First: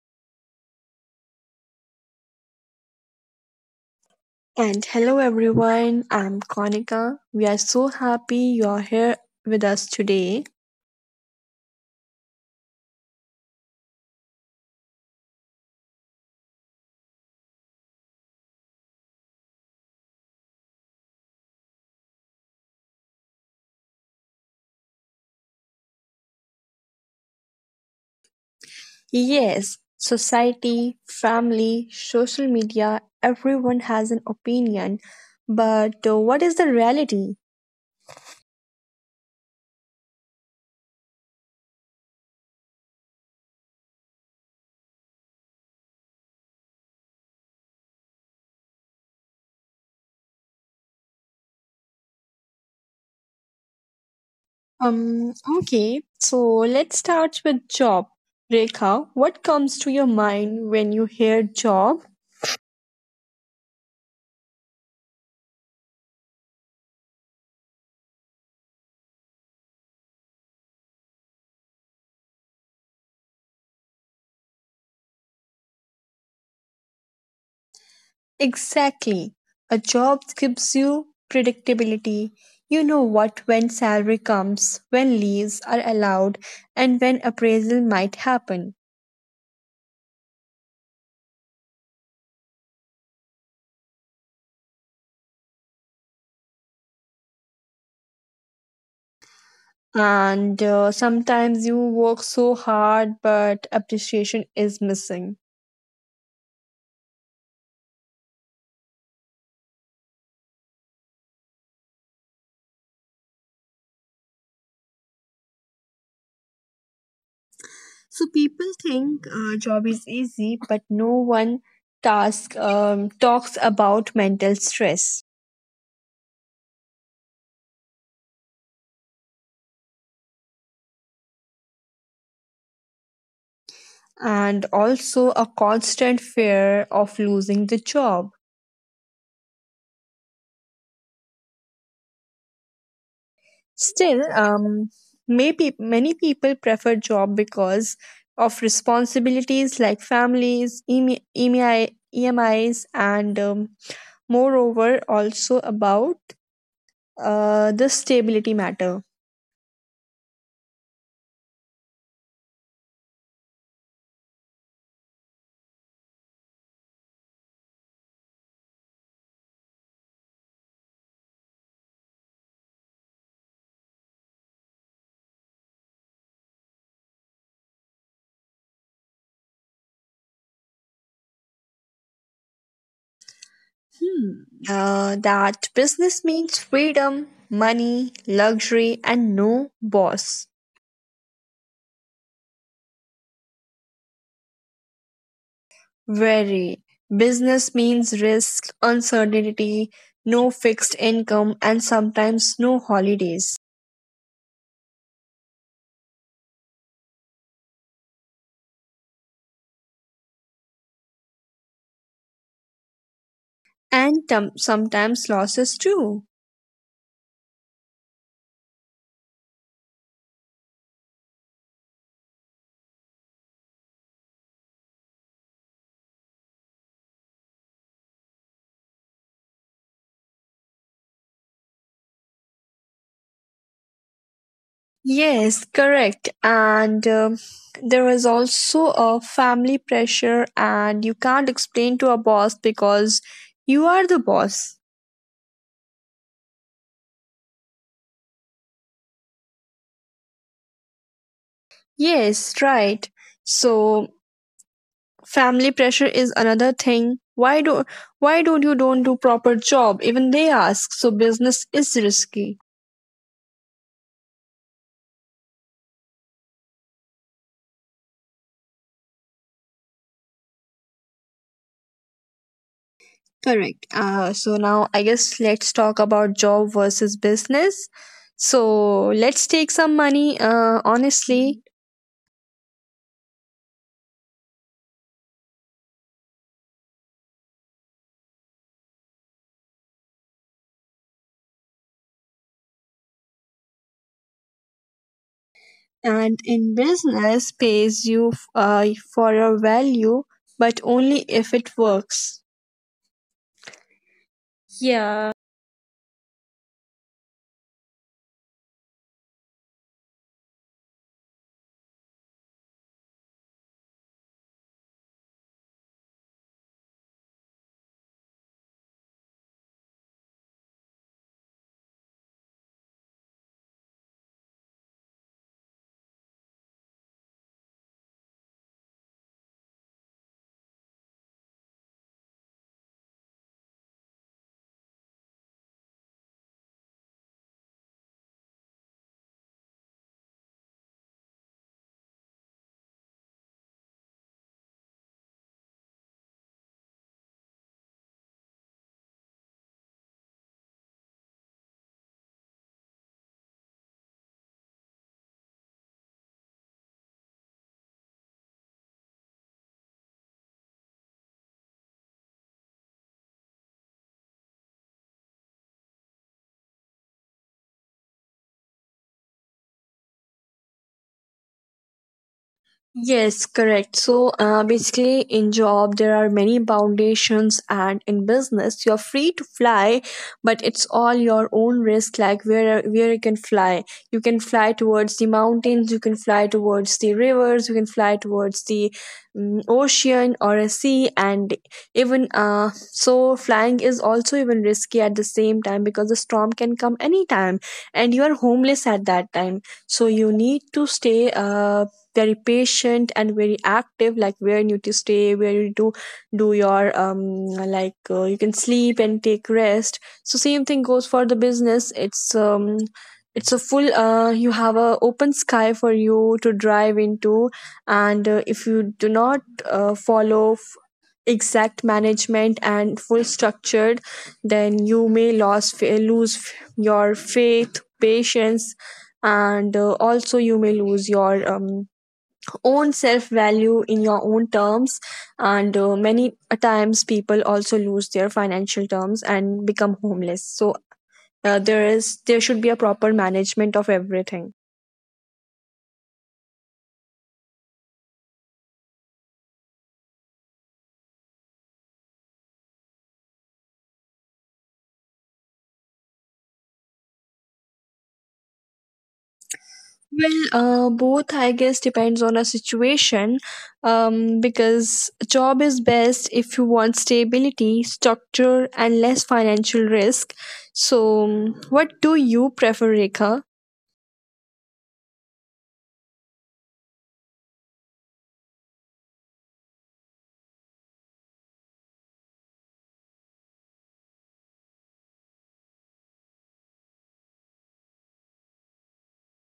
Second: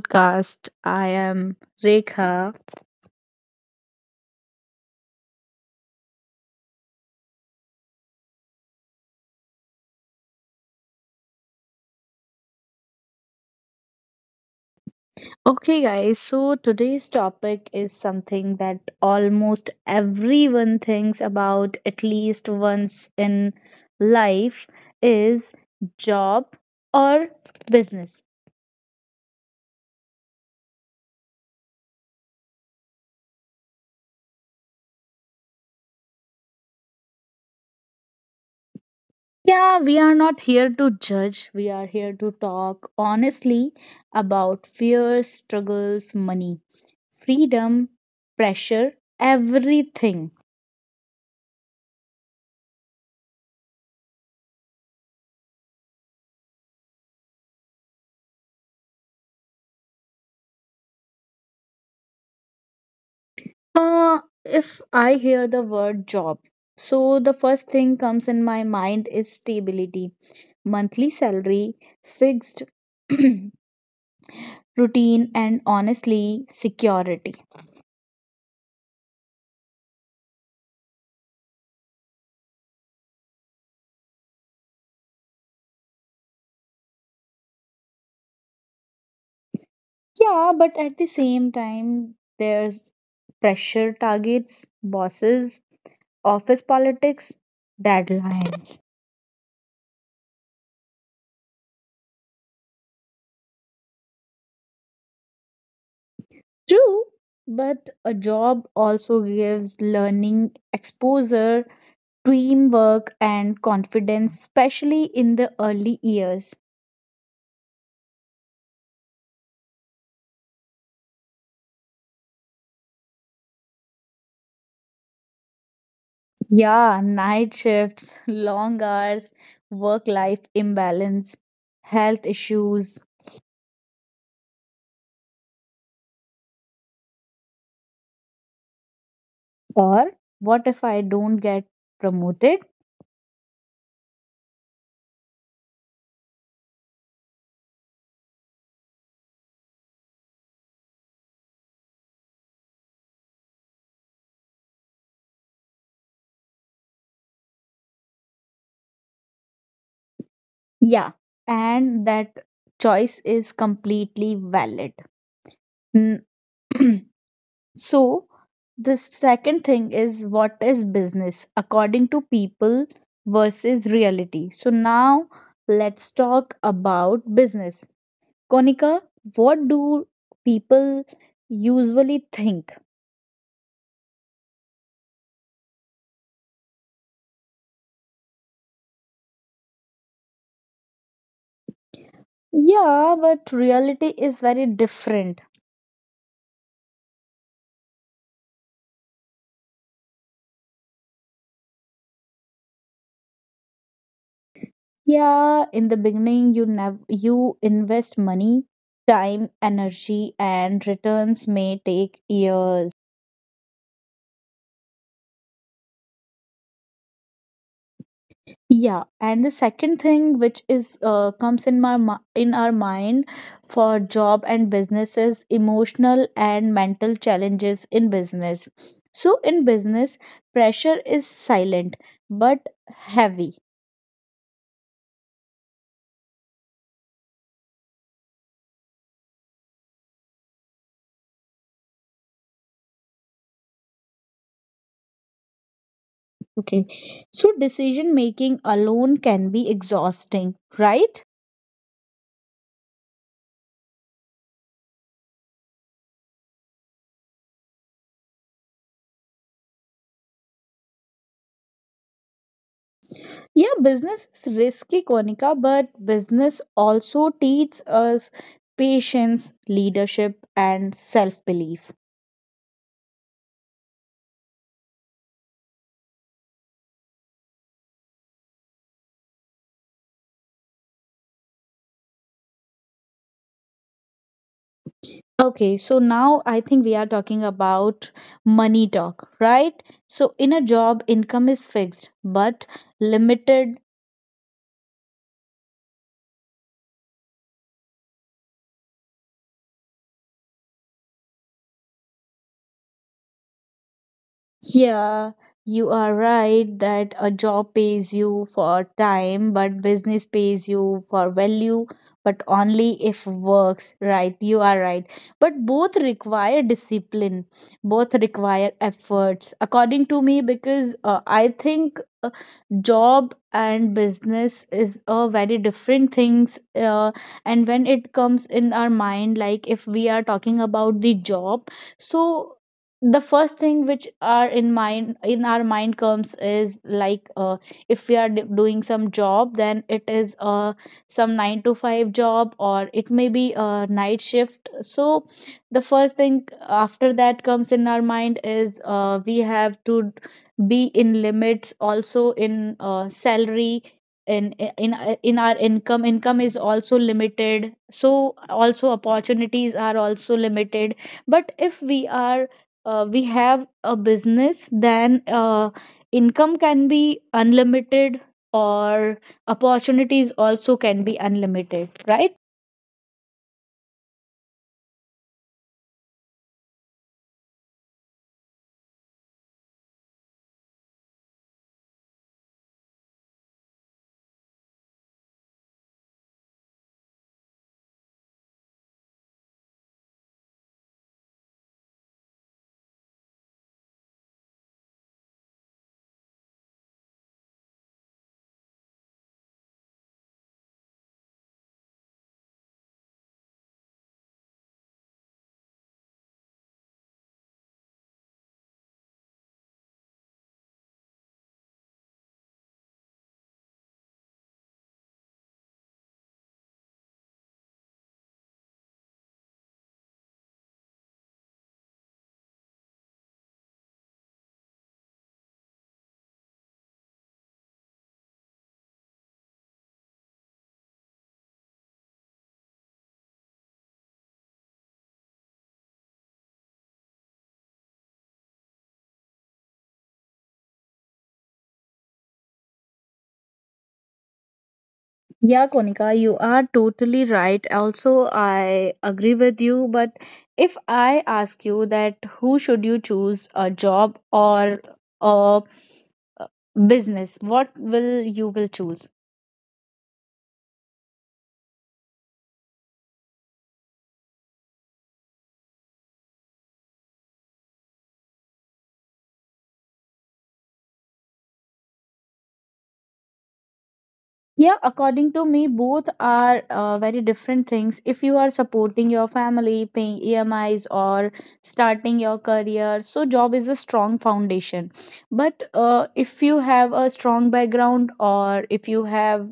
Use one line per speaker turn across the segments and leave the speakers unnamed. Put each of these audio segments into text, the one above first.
podcast. I am Rekha.
And hello everyone, I'm Konika. We are so happy you are here with us today.
Okay, guys, so today's topic is something that almost everyone thinks about at least once in life is job or business.
Yes, society, family, social media, everyone has an opinion. But what is the reality?
Yeah, we are not here to judge. We are here to talk honestly about fears, struggles, money, freedom, pressure, everything.
Okay, so let's start with job. Rekha, what comes to your mind when you hear job?
Uh, if I hear the word job, so the first thing comes in my mind is stability, monthly salary, fixed routine, and honestly, security.
Exactly. A job gives you predictability. You know what when salary comes, when leaves are allowed, and when appraisal might happen.
Yeah, but at the same time, there's pressure targets, bosses, office politics, deadlines.
And sometimes you work so hard, but appreciation is missing.
True, but a job also gives learning, exposure, teamwork, and confidence, especially in the early years.
So people think job is easy, but no one task talks about mental stress,
Yeah, night shifts, long hours, work life imbalance, health issues,
and also a constant fear of losing the job.
or what if I don't get promoted?
Still, maybe many people prefer job because of responsibilities like families, EMI, EMI EMIs, and moreover, also about the stability matter.
Yeah, and that choice is completely valid. N- So, the second thing is what is business according to people versus reality. So, now let's talk about business. Konika, what do people usually think?
That business means freedom, money, luxury, and no boss.
Yeah, but reality is very different.
Very. Business means risk, uncertainty, no fixed income, and sometimes no holidays.
Yeah, in the beginning you invest money, time, energy and returns may take years.
And sometimes losses too.
Yeah, and the second thing which is comes in in our mind for job and business is emotional and mental challenges in business. So in business, pressure is silent but heavy.
Yes, correct. And there is also a family pressure, and you can't explain to a boss because you are the boss.
Okay. So decision making alone can be exhausting, right?
Yes, right. So family pressure is another thing. Why don't you don't do proper job? Even they ask. So business is risky.
Yeah, business is risky, Konika, but business also teaches us patience, leadership, and self belief.
Correct. So now I guess let's talk about job versus business. So let's take some money, honestly,
Okay, so now I think we are talking about money talk, right? So in a job, income is fixed but limited.
and in business pays you for your value, but only if it works.
Yeah,
Yeah.
you are right that a job pays you for time, but business pays you for value, but only if works, right? You are right. But both require discipline, both require efforts, according to me, because I think job and business is a very different things and when it comes in our mind like if we are talking about the job, so the first thing which are in mind in our mind comes is like, if we are doing some job then it is some 9 to 5 job or it may be a night shift. So the first thing after that comes in our mind is, we have to be in limits also in salary, in in our income, income is also limited, so also opportunities are also limited. But if we are, we have a business, then, income can be unlimited or opportunities also can be unlimited, right?
Yes, correct. So basically, in job there are many foundations, and in business you're free to fly, but it's all your own risk. Like where you can fly towards the mountains, you can fly towards the rivers, you can fly towards the ocean or a sea, and even so flying is also even risky at the same time because the storm can come anytime, and you are homeless at that time. So you need to stay very patient and very active, like where you need to stay, where you do your like you can sleep and take rest. So same thing goes for the business. It's it's a full, you have a open sky for you to drive into, and if you do not follow exact management and full structured, then you may lose your faith, patience, and also you may lose your own self value in your own terms, and many a times people also lose their financial terms and become homeless. So there should be a proper management of everything.
Yeah, Konika, you are totally right. Also, I agree with you. But if I ask you that who should you choose, a job or a business, what will you will choose?
Uh, both I guess depends on a situation. Because job is best if you want stability, structure and less financial risk. So what do you prefer, Rekha?
Yeah, according to me, both are very different things. If you are supporting your family, paying EMIs, or starting your career, so job is a strong foundation. But if you have a strong background, or if you have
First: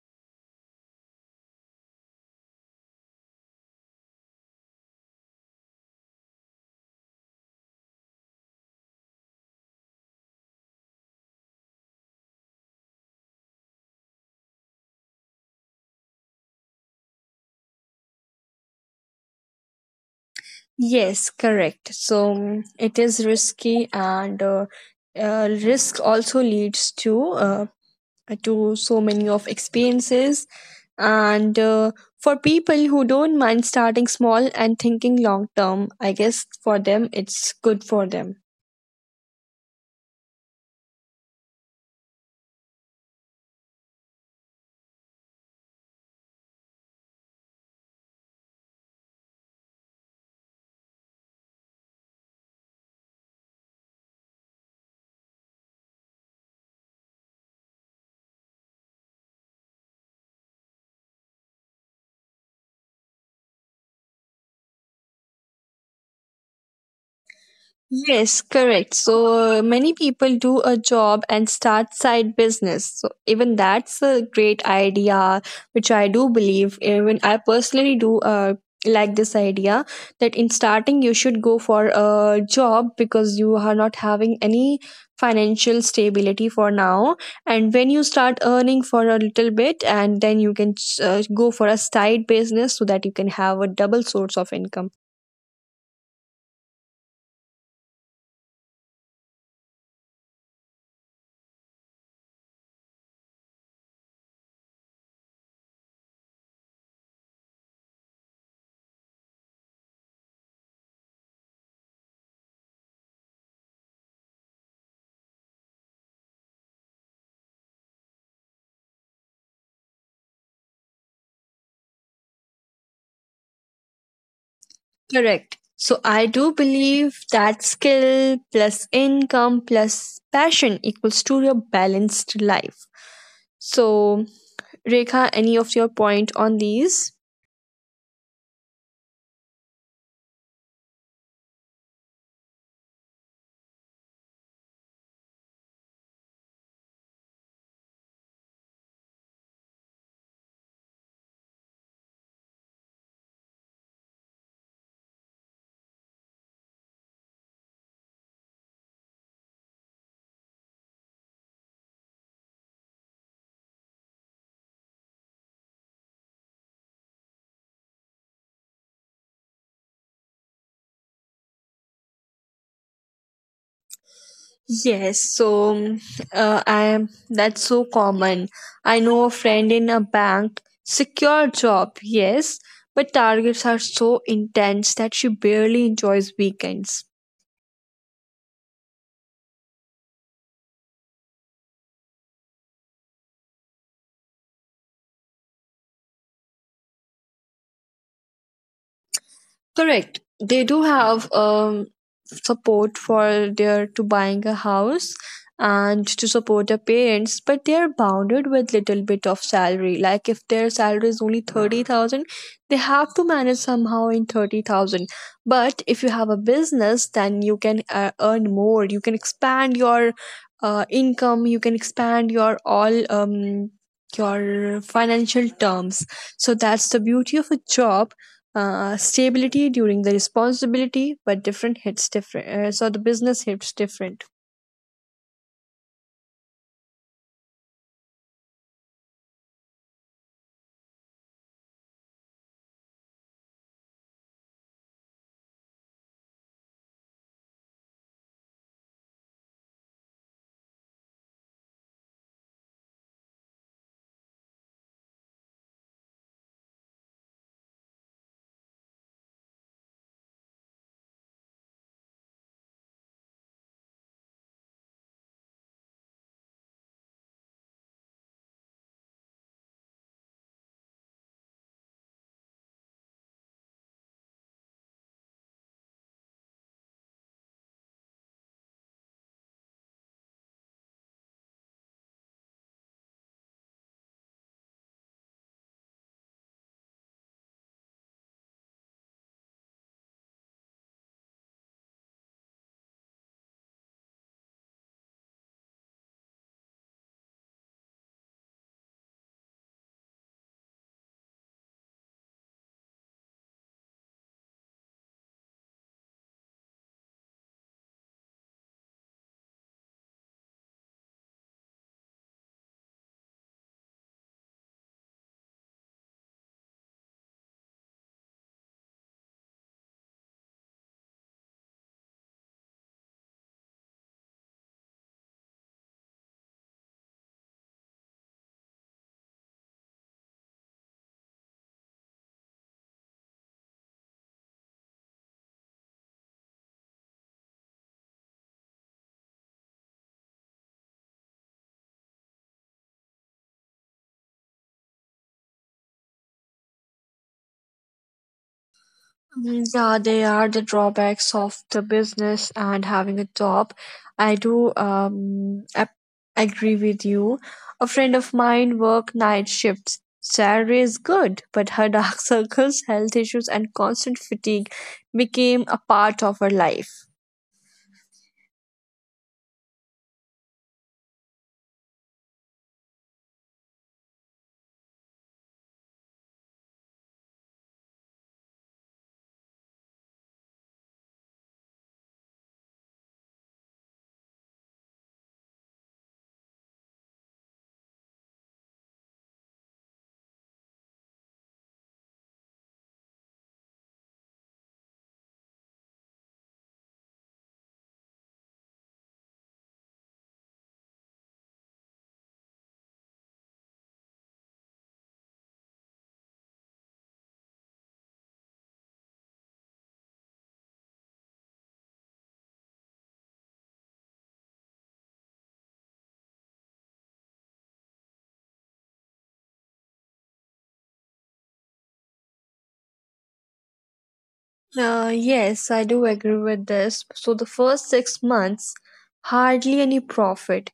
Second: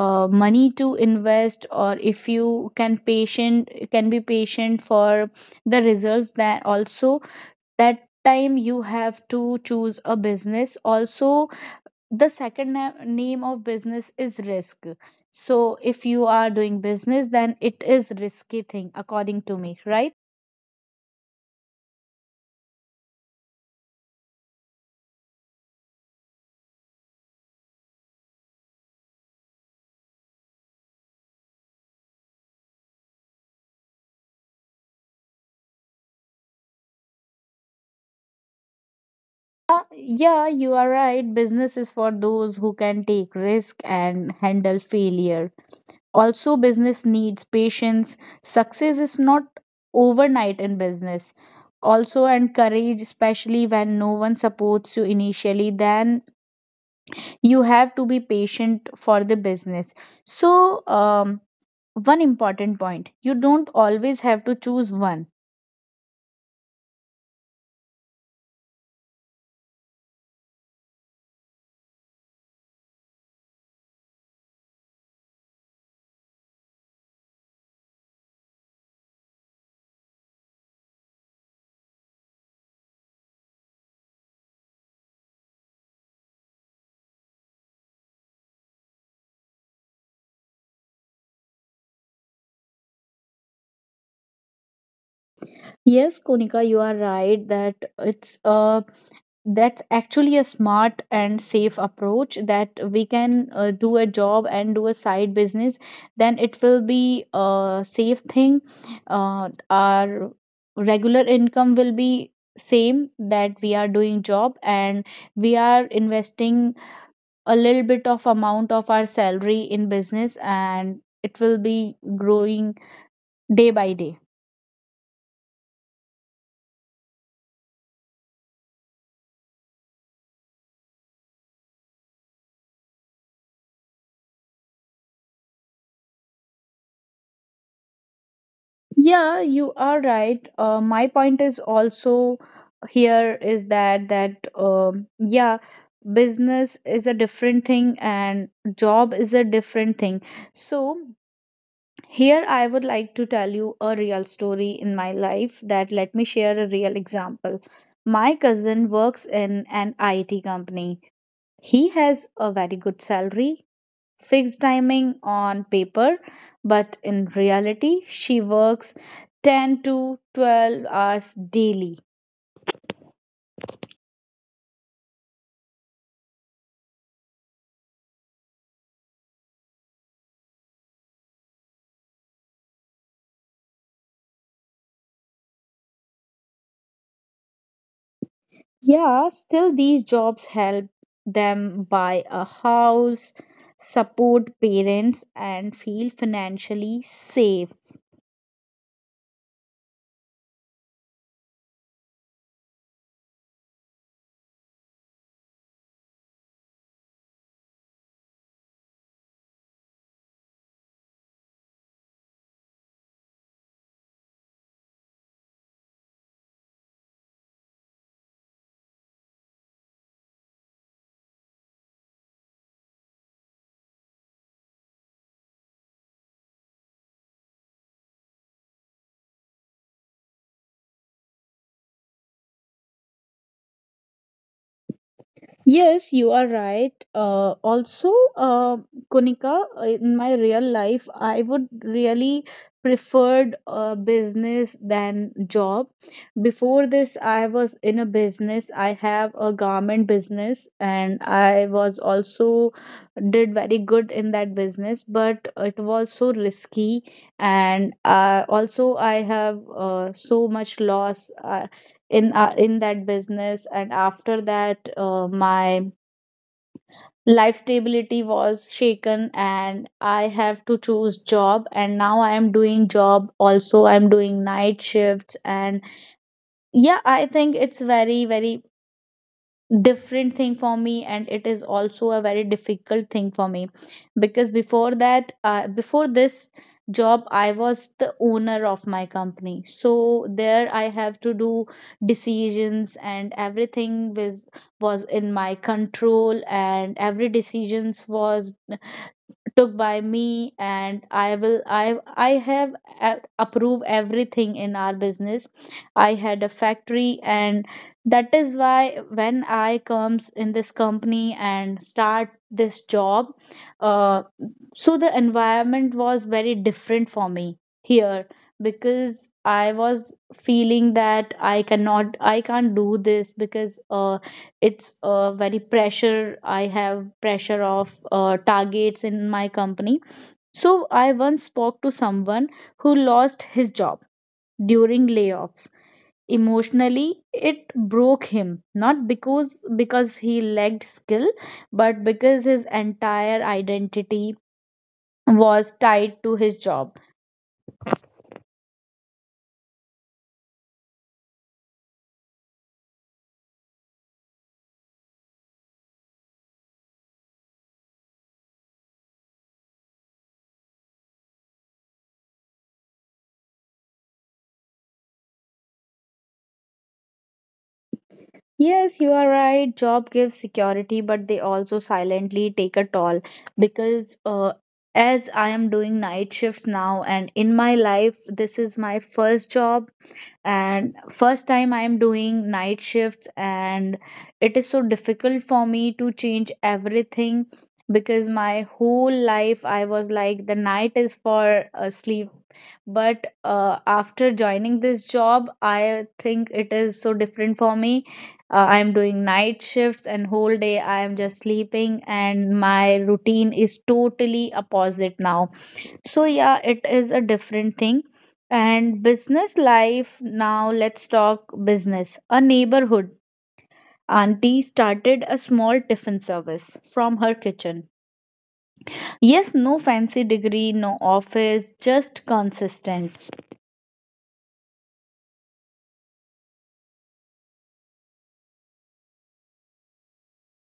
money to invest, or if you can patient can be patient for the results, that also that time you have to choose a business also. The second name of business is risk. So if you are doing business then it is risky thing according to me, right?
Yes, correct. So it is risky, and risk also leads to so many of experiences. And for people who don't mind starting small and thinking long term, I guess for them it's good for them.
Uh, yeah, you are right, business is for those who can take risk and handle failure. Also business needs patience, success is not overnight in business also, and courage, especially when no one supports you initially, then you have to be patient for the business. So one important point, you don't always have to choose one.
Yes, correct. So many people do a job and start side business. So even that's a great idea, which I do believe. Even I personally do like this idea, that in starting you should go for a job because you are not having any financial stability for now. And when you start earning for a little bit, and then you can go for a side business so that you can have a double source of income.
Yes Konika, you are right that it's that's actually a smart and safe approach that we can, do a job and do a side business, then it will be a safe thing. Our regular income will be same, that we are doing job and we are investing a little bit of amount of our salary in business and it will be growing day by day.
Correct. So I do believe that skill plus income plus passion equals to your balanced life. So, Rekha, any of your point on these?
Yeah, you are right, my point is also here is that yeah, business is a different thing and job is a different thing. So here I would like to tell you a real story in my life. That let me share a real example, my cousin works in an it company. He has a very good salary, fixed timing on paper, but in reality, she works 10 to 12 hours daily.
Yes, so I am, that's so common. I know a friend in a bank, secure job, yes, but targets are so intense that she barely enjoys weekends.
Yeah, still, these jobs help them buy a house, support parents, and feel financially safe.
Correct. They do have support for their to buying a house and to support their parents, but they are bounded with little bit of salary. Like if their salary is only 30,000, they have to manage somehow in 30,000. But if you have a business, then you can earn more, you can expand your income, you can expand your all your financial terms. So that's the beauty of a job, stability during the responsibility, but different hits different. So the business hits different.
Yes, you are right. Kunika, in my real life, I would really preferred business than job. Before this, I was in a business. I have a garment business, and I was also did very good in that business. But it was so risky, and also I have so much loss. I in that business, and after that, my life stability was shaken and I have to choose job. And now I am doing job, also I'm doing night shifts. And yeah, I think it's very very different thing for me and it is also a very difficult thing for me, because before that, before this job, I was the owner of my company. So there I have to do decisions and everything was in my control and every decisions was took by me, and I will I have a- approve everything in our business. I had a factory, and that is why when I comes in this company and start this job, uh, so the environment was very different for me here, because I was feeling that I can't do this because, it's a very pressure, I have pressure of targets in my company. So I once spoke to someone who lost his job during layoffs. Emotionally, it broke him, not because he lacked skill, but because his entire identity was tied to his job.
Yeah, they are the drawbacks of the business and having a job. I do agree with you. A friend of mine worked night shifts. Salary is good, but her dark circles, health issues, and constant fatigue became a part of her life.
Yes, you are right. Job gives security, but they also silently take a toll because, as I am doing night shifts now, and in my life, this is my first job and first time I am doing night shifts. And it is so difficult for me to change everything, because my whole life I was like the night is for, sleep. But, after joining this job I think it is so different for me. I am doing night shifts and whole day I am just sleeping and my routine is totally opposite now. So yeah, it is a different thing. And business life, now let's talk business. A neighborhood auntie started a small tiffin service from her kitchen. Yes, no fancy degree, no office, just consistent.
Yes, I do agree with this. So the first 6 months, hardly any profit.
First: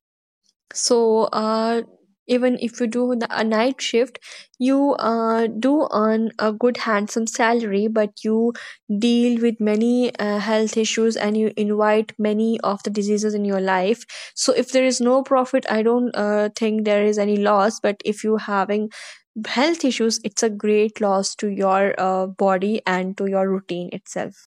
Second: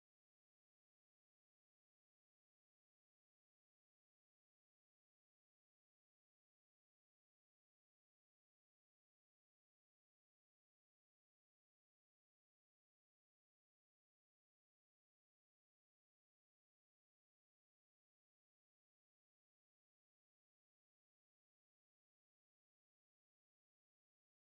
So even if you do the, a night shift, you do earn a good handsome salary, but you deal with many health issues and you invite many of the diseases in your life. So if there is no profit, I don't think there is any loss. But if you having health issues, it's a great loss to your body and to your routine itself.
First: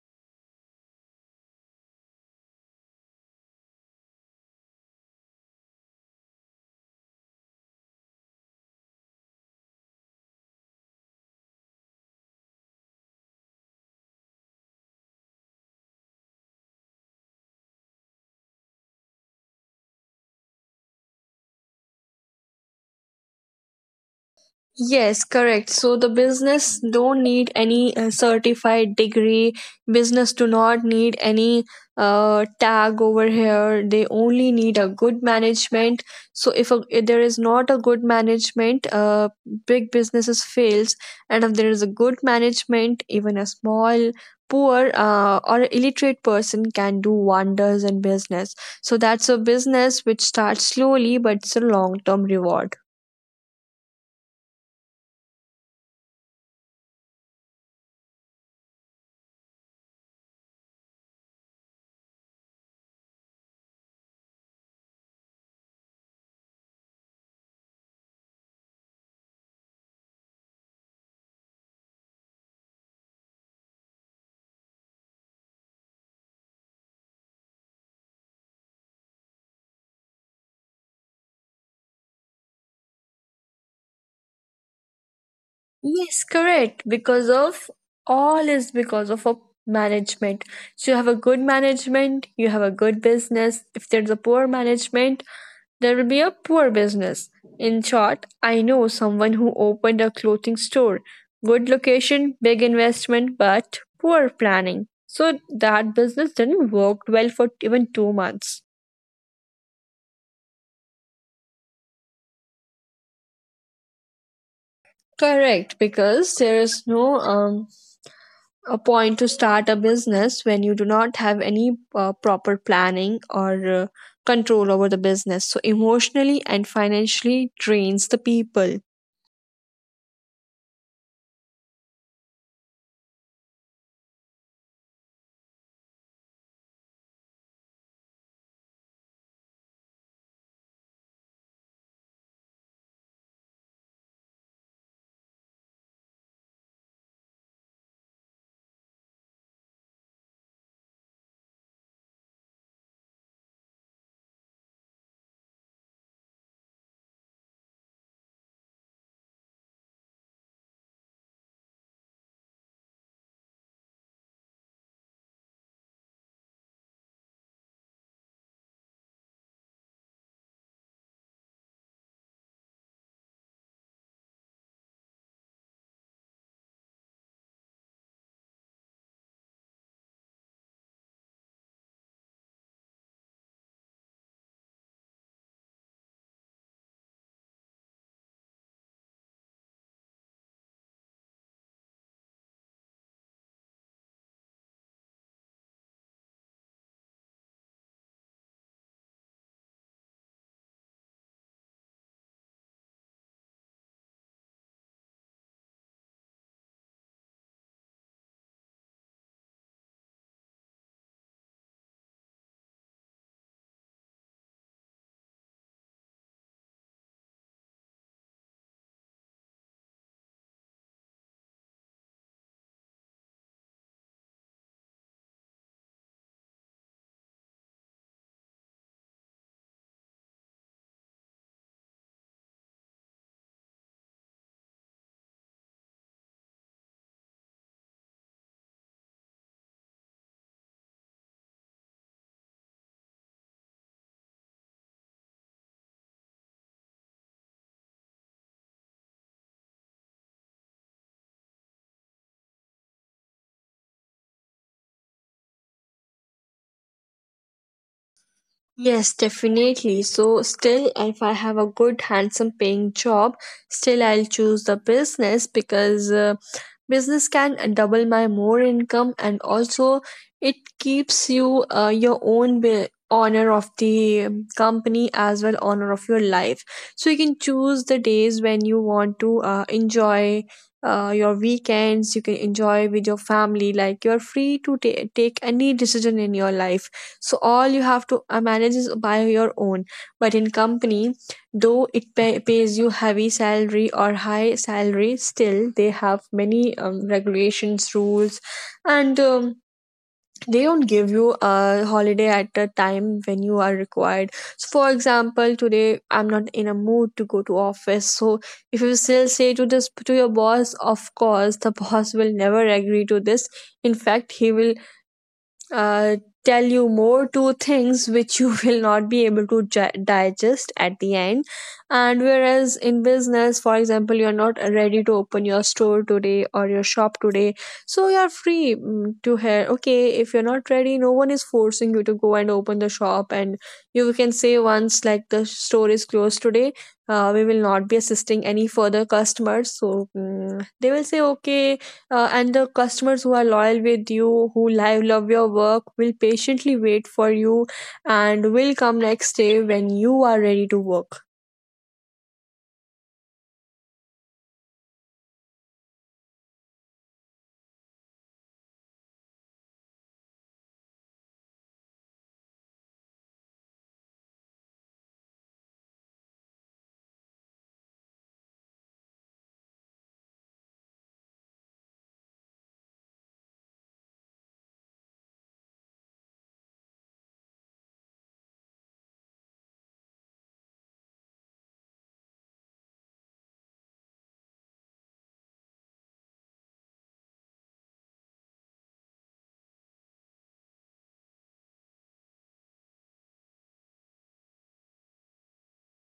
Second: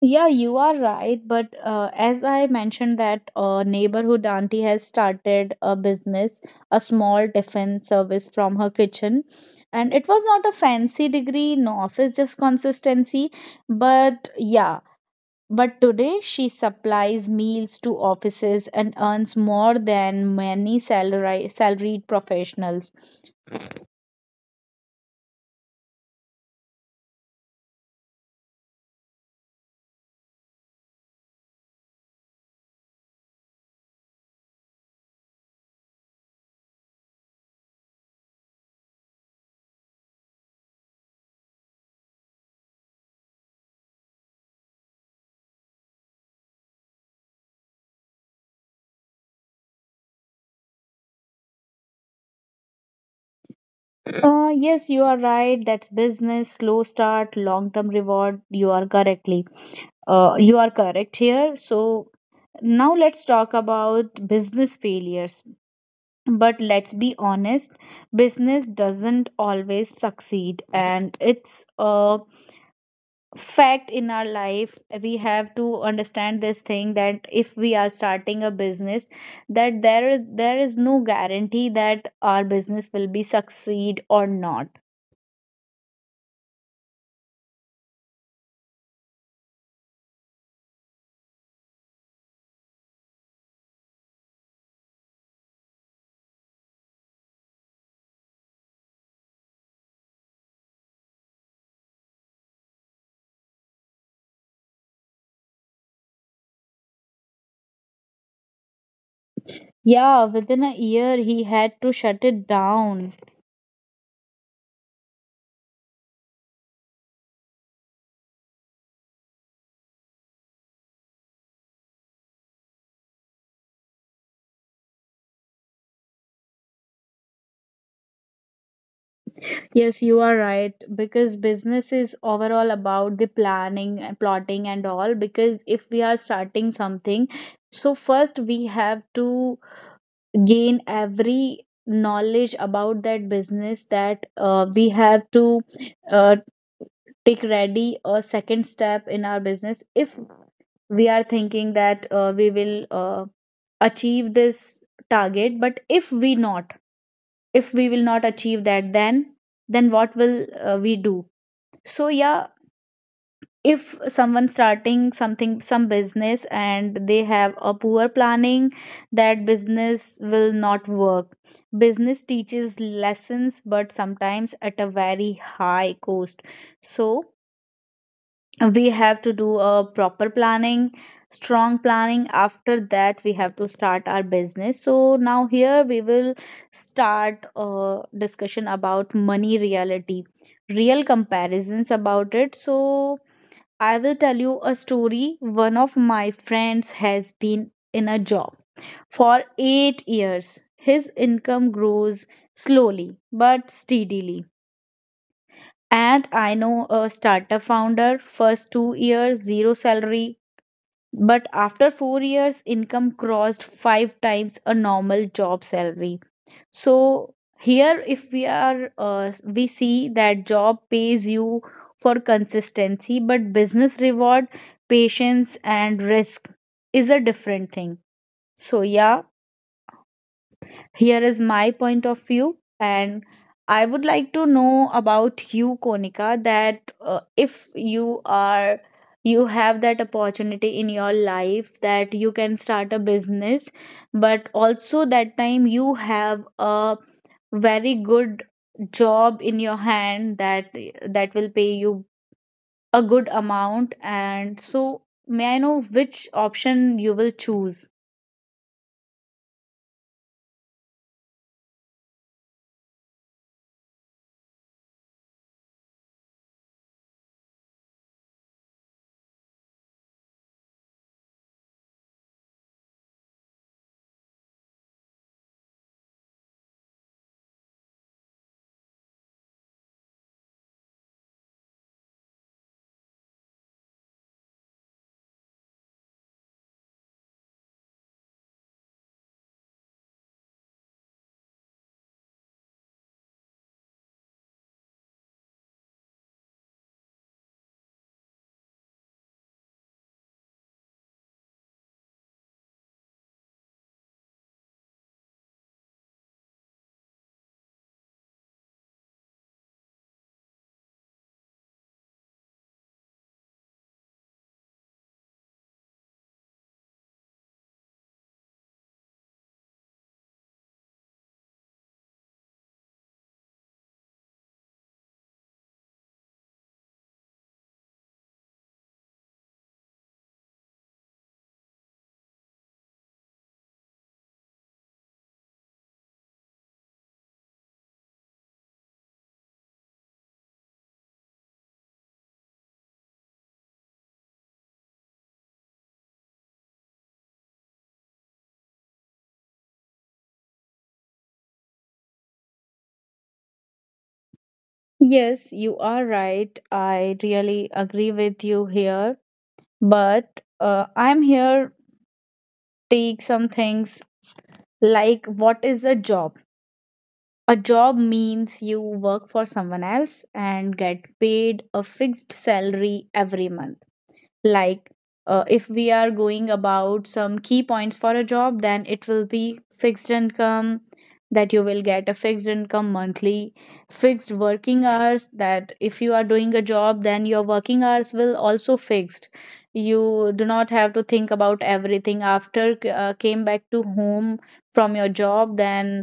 Yeah, you are right. But as I mentioned, that neighborhood auntie has started a business, a small tiffin service from her kitchen. And it was not a fancy degree, no office, just consistency. But yeah, but today she supplies meals to offices and earns more than many salary salaried professionals.
Yes, correct. So the business don't need any certified degree. Business do not need any tag over here. They only need a good management. So if, a, if there is not a good management, big businesses fails. And if there is a good management, even a small, poor or illiterate person can do wonders in business. So that's a business which starts slowly, but it's a long term reward.
Yes, you are right. That's business, slow start, long term reward. You are correctly. You are correct here. So now let's talk about business failures. But let's be honest, business doesn't always succeed, and it's a fact in our life. We have to understand this thing that if we are starting a business, that there is no guarantee that our business will be succeed or not.
Yes, correct. Because of all is because of a management. So you have a good management, you have a good business. If there's a poor management, there will be a poor business. In short, I know someone who opened a clothing store. Good location, big investment, but poor planning. So that business didn't work well for even two months.
Yeah, within a year he had to shut it down.
Correct, because there is no a point to start a business when you do not have any proper planning or control over the business. So, emotionally and financially drains the people.
Yes, you are right, because business is overall about the planning and plotting and all, because if we are starting something, so first we have to gain every knowledge about that business. That we have to, uh, take ready a second step in our business, if we are thinking that, we will, achieve this target. But if we not, if we will not achieve that, then what will, we do? So yeah, if someone starting something, some business, and they have a poor planning, that business will not work. Business teaches lessons but sometimes at a very high cost. So we have to do a proper planning, strong planning, after that we have to start our business. So now here we will start a discussion about money reality, real comparisons about it. So I will tell you a story, one of my friends has been in a job for 8 years. His income grows slowly but steadily. And I know a startup founder, first 2 years, zero salary. But after 4 years, income crossed five times a normal job salary. So here, if we are, we see that job pays you for consistency, but business reward, patience, and risk is a different thing. So yeah, here is my point of view, and I would like to know about you, Konika, that if you are you have that opportunity in your life that you can start a business, but also that time you have a very good job in your hand that will pay you a good amount, and so may I know which option you will choose?
Yes, definitely. So, still, if I have a good, handsome paying job, still I'll choose the business because business can double my more income, and also it keeps you your own honor of the company as well, honor of your life. So you can choose the days when you want to enjoy your weekends, you can enjoy with your family, like you're free to take any decision in your life. So all you have to manage is by your own. But in company, though it pays you heavy salary or high salary, still they have many regulations, rules, and they don't give you a holiday at the time when you are required. So for example, today I'm not in a mood to go to office. So if you still say to this to your boss, of course the boss will never agree to this. In fact, he will uh, tell you more two things which you will not be able to digest at the end. And whereas in business, for example, you're not ready to open your store today or your shop today. So you're free to hear, okay, if you're not ready, no one is forcing you to go and open the shop, and you can say once like the store is closed today, we will not be assisting any further customers. So they will say okay. Uh, and the customers who are loyal with you, who love your work, will patiently wait for you and will come next day when you are ready to work.
Yes, you are right. I really agree with you here. But I'm here take some things, like, what is a job? A job means you work for someone else and get paid a fixed salary every month. Like, if we are going about some key points for a job, then it will be fixed income, that you will get a fixed income monthly, fixed working hours, that if you are doing a job, then your working hours will also fixed. You do not have to think about everything after came back to home from your job. Then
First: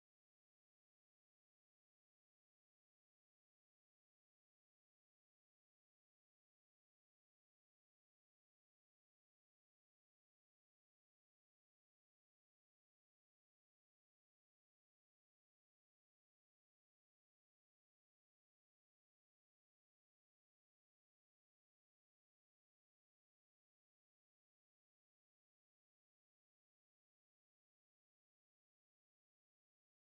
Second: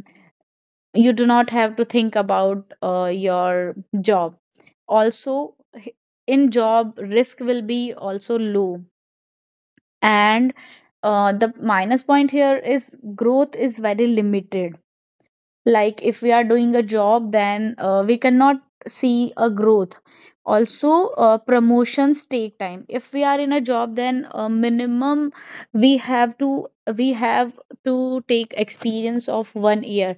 you do not have to think about your job. also h- in job, risk will be also low. And the minus point here is growth is very limited. Like, if we are doing a job, then we cannot see a growth. Also, promotions take time. If we are in a job, then minimum we have to we have to take experience of 1 year.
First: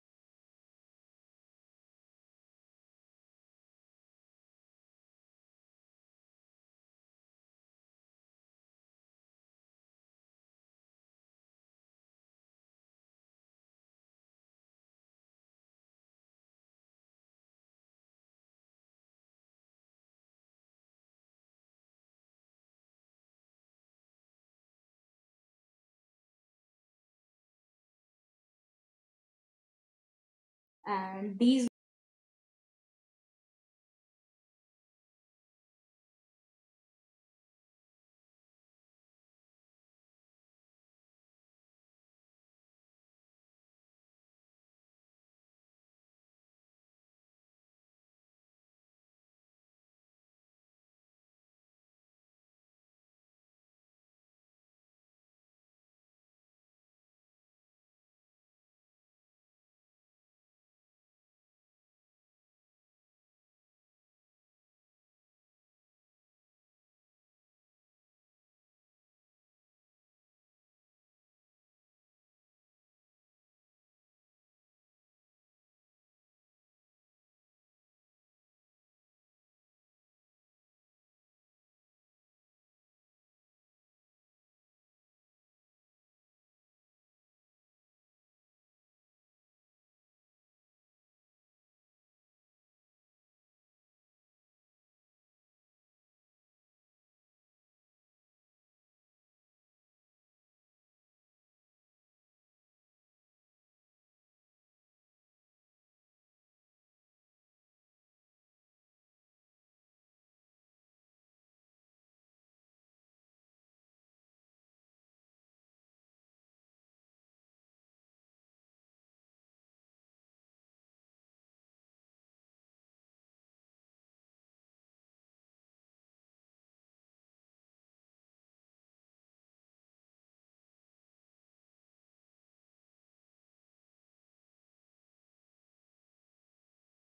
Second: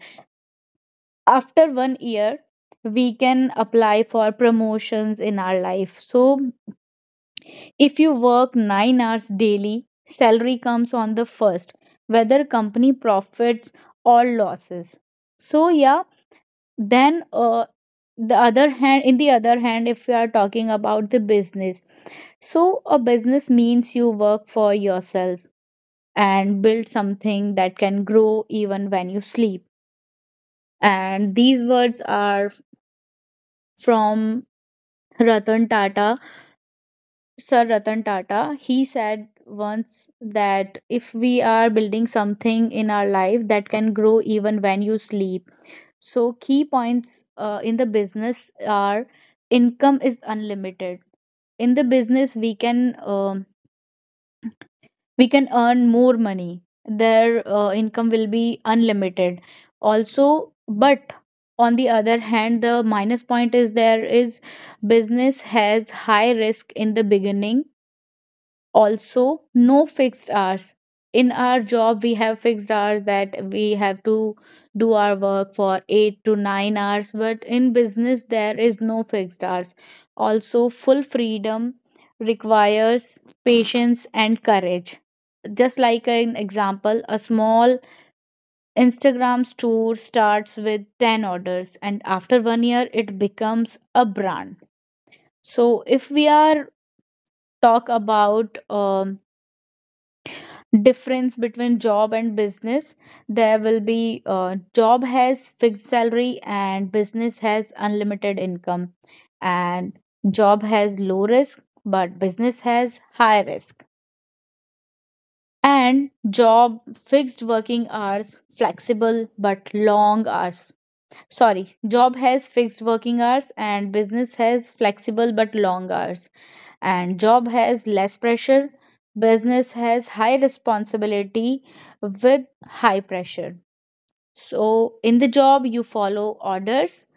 After 1 year, we can apply for promotions in our life. So if you work 9 hours daily, salary comes on the first, whether company profits or losses. So yeah, then the other hand in the other hand, if we are talking about the business. So a business means you work for yourself and build something that can grow even when you sleep. And these words are from Ratan Tata Sir Ratan Tata. He said once that if we are building something in our life that can grow even when you sleep. So, key points in the business are income is unlimited. In the business, um, we can earn more money. Their income will be unlimited. Also, but on the other hand, the minus point is there is business has high risk in the beginning. Also, no fixed hours. In our job we have fixed hours, that we have to do our work for 8 to 9 hours, but in business there is no fixed hours. Also, full freedom requires patience and courage. Just like an example, a small Instagram store starts with 10 orders and after 1 year it becomes a brand. So if we are talk about difference between job and business, there will be job has fixed salary and business has unlimited income, and job has low risk but business has high risk, and job fixed working hours flexible but long hours. Sorry, job has fixed working hours and business has flexible but long hours. And job has less pressure, business has high responsibility with high pressure. So in the job you follow orders,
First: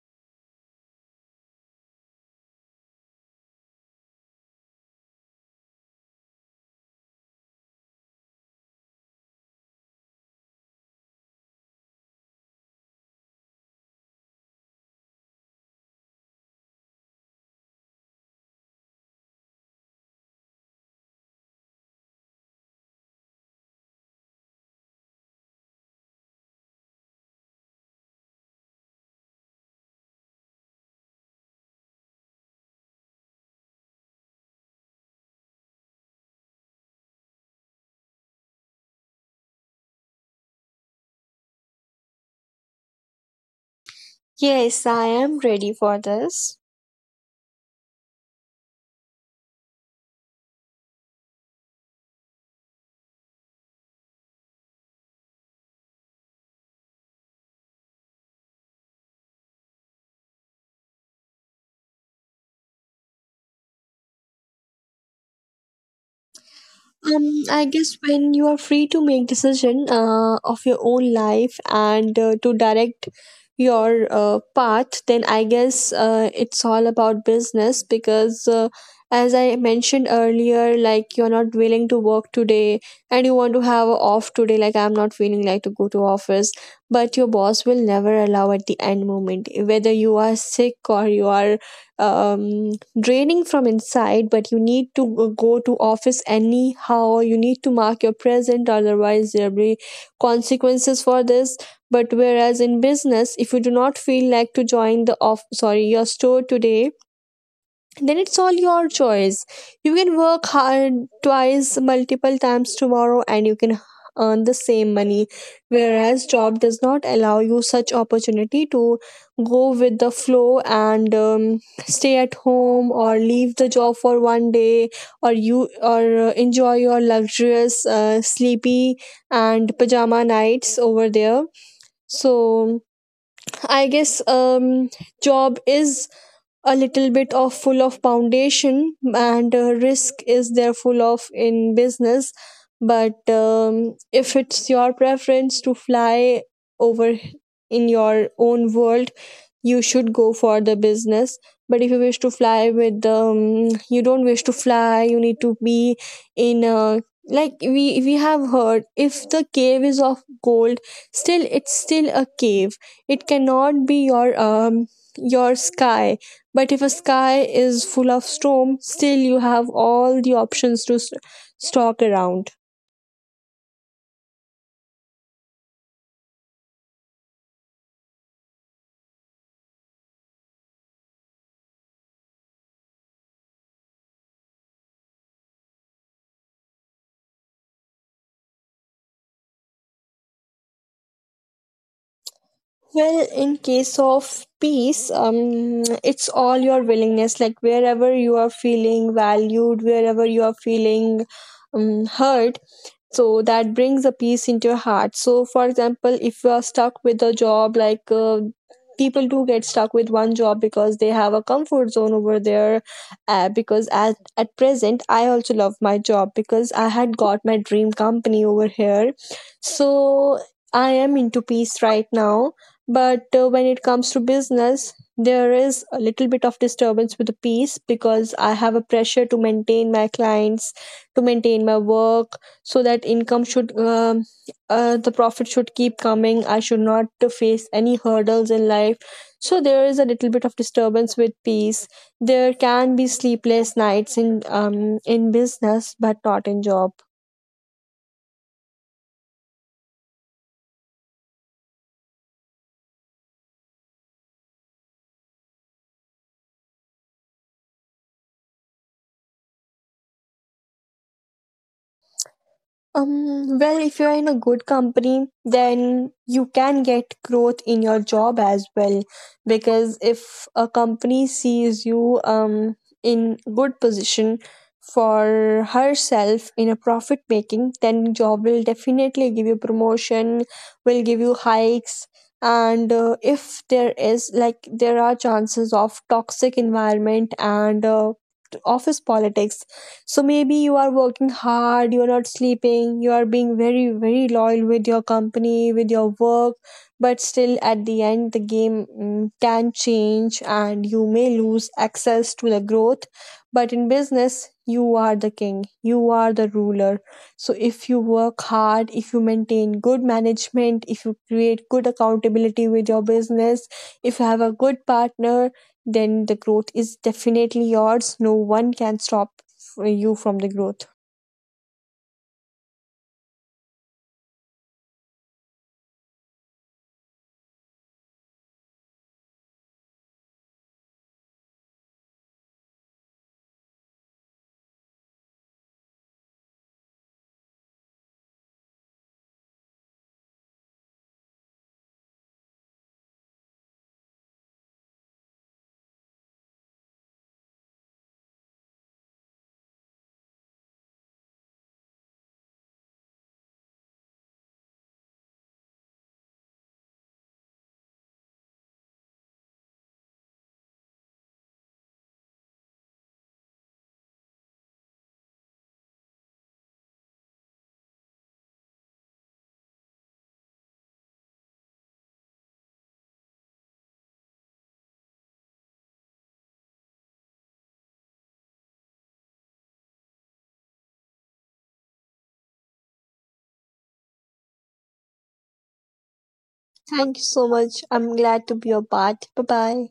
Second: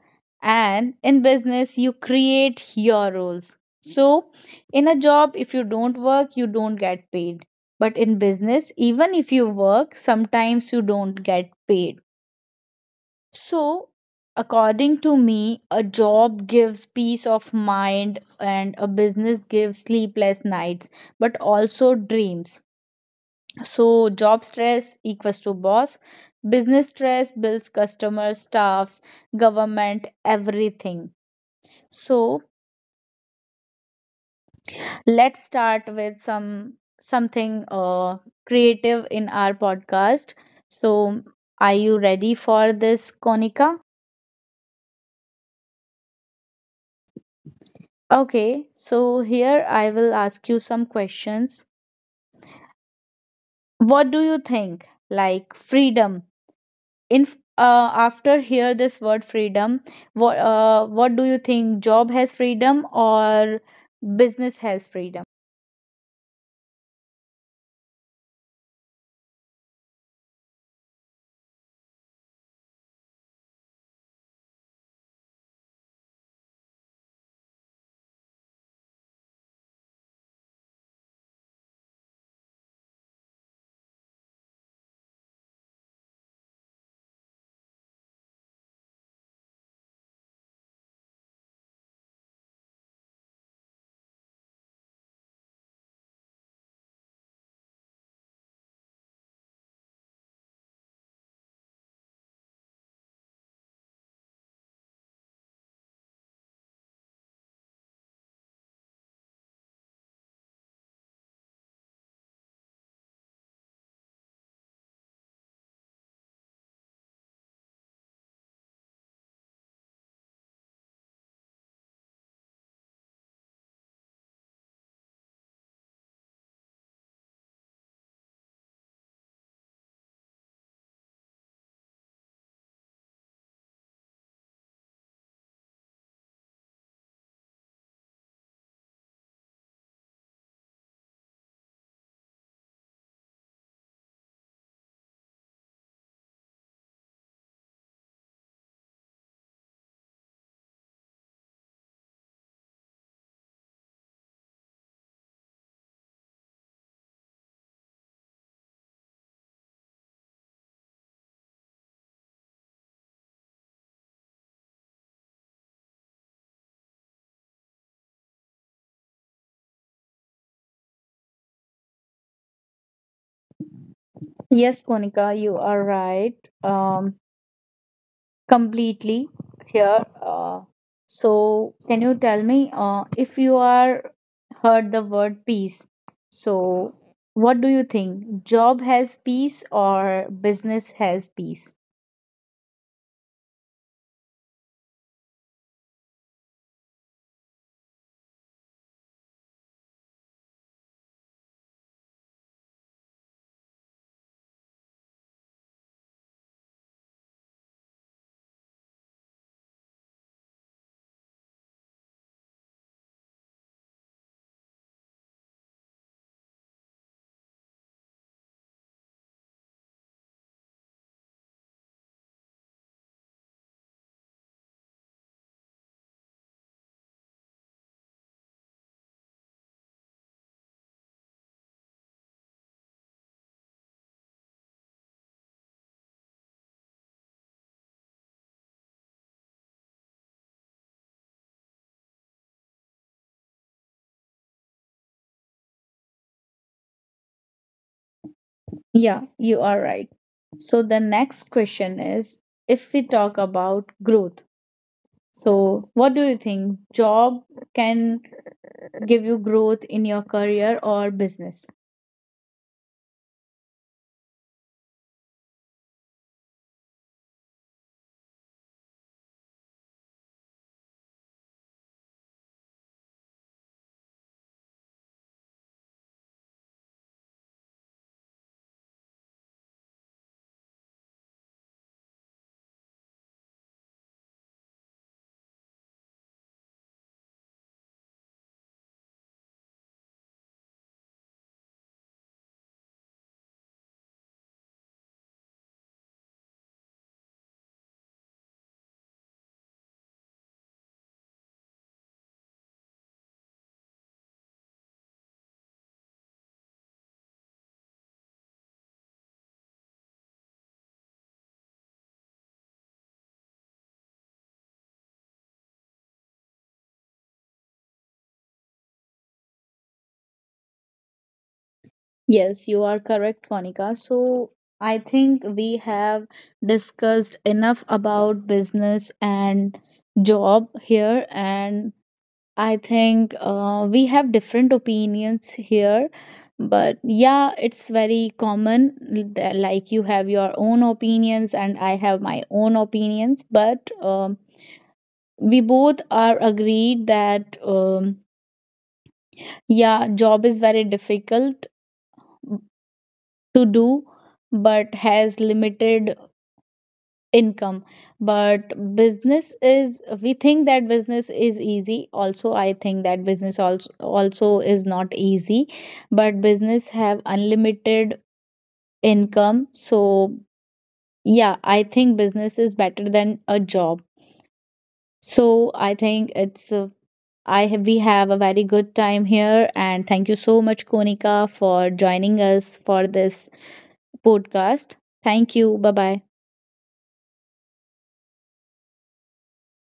and in business you create your roles. So in a job if you don't work you don't get paid, but in business even if you work sometimes you don't get paid. So, according to me, a job gives peace of mind and a business gives sleepless nights, but also dreams. So, job stress equals to boss, business stress bills, customers, staffs, government, everything. So, let's start with something creative in our podcast. So, are you ready for this, Konika?
Yes, I am ready for this.
Okay, so here I will ask you some questions. What do you think? Like, freedom. After hear this word freedom, what do you think? Job has freedom or business has freedom?
I guess when you are free to make decision of your own life and to direct your path, then I guess it's all about business. Because, as I mentioned earlier, like you're not willing to work today and you want to have a off today. Like I'm not feeling like to go to office, but your boss will never allow at the end moment, whether you are sick or you are um draining from inside, but you need to go to office anyhow, you need to mark your present, otherwise there will be consequences for this. But whereas in business, if you do not feel like to join the off, sorry, your store today, then it's all your choice. You can work hard twice, multiple times tomorrow, and you can earn the same money. Whereas job does not allow you such opportunity to go with the flow and stay at home or leave the job for one day. Or you or enjoy your luxurious sleepy and pajama nights over there. So I guess job is a little bit of full of foundation, and risk is there full of in business. But if it's your preference to fly over in your own world, you should go for the business. But if you wish to fly with you don't wish to fly, you need to be in a, like we have heard, if the cave is of gold, still it's still a cave, it cannot be your sky. But if a sky is full of storm, still you have all the options to stalk around.
Yes, Konika, you are right. Um, Completely here. So, can you tell me if you are heard the word peace? So, what do you think? Job has peace or business has peace?
Well, in case of peace, it's all your willingness. Like wherever you are feeling valued, wherever you are feeling heard, so that brings a peace into your heart. So, for example, if you are stuck with a job, like people do get stuck with one job because they have a comfort zone over there. Because at present, I also love my job because I had got my dream company over here. So I am into peace right now, but when it comes to business, there is a little bit of disturbance with the peace because I have a pressure to maintain my clients, to maintain my work, so that income should, the profit should keep coming. I should not to face any hurdles in life. So there is a little bit of disturbance with peace. There can be sleepless nights in business, but not in job.
Yeah, you are right. So, the next question is, if we talk about growth, so what do you think? Job can give you growth in your career or business?
Well, if you're in a good company, then you can get growth in your job as well. Because if a company sees you in good position for herself in a profit making, then job will definitely give you promotion, will give you hikes. And if there is like there are chances of toxic environment and office politics, so maybe you are working hard, you are not sleeping, you are being very, very loyal with your company, with your work, but still at the end, the game can change and you may lose access to the growth. But in business, you are the king, you are the ruler. So if you work hard, if you maintain good management, if you create good accountability with your business, if you have a good partner, then the growth is definitely yours. No one can stop you from the growth.
Yes, you are correct, Konika. So I think we have discussed enough about business and job here, and I think we have different opinions here. But yeah, it's very common. That, like, you have your own opinions, and I have my own opinions. But we both are agreed that yeah, job is very difficult to do but has limited income, but business is we think that business is easy. Also I think that business also is not easy, but business have unlimited income. So yeah, I think business is better than a job. So I think it's I have we have a very good time here, and thank you so much, Konika, for joining us for this podcast. Thank you. Bye bye.
Thank you so much. I'm glad to be a part. Bye bye.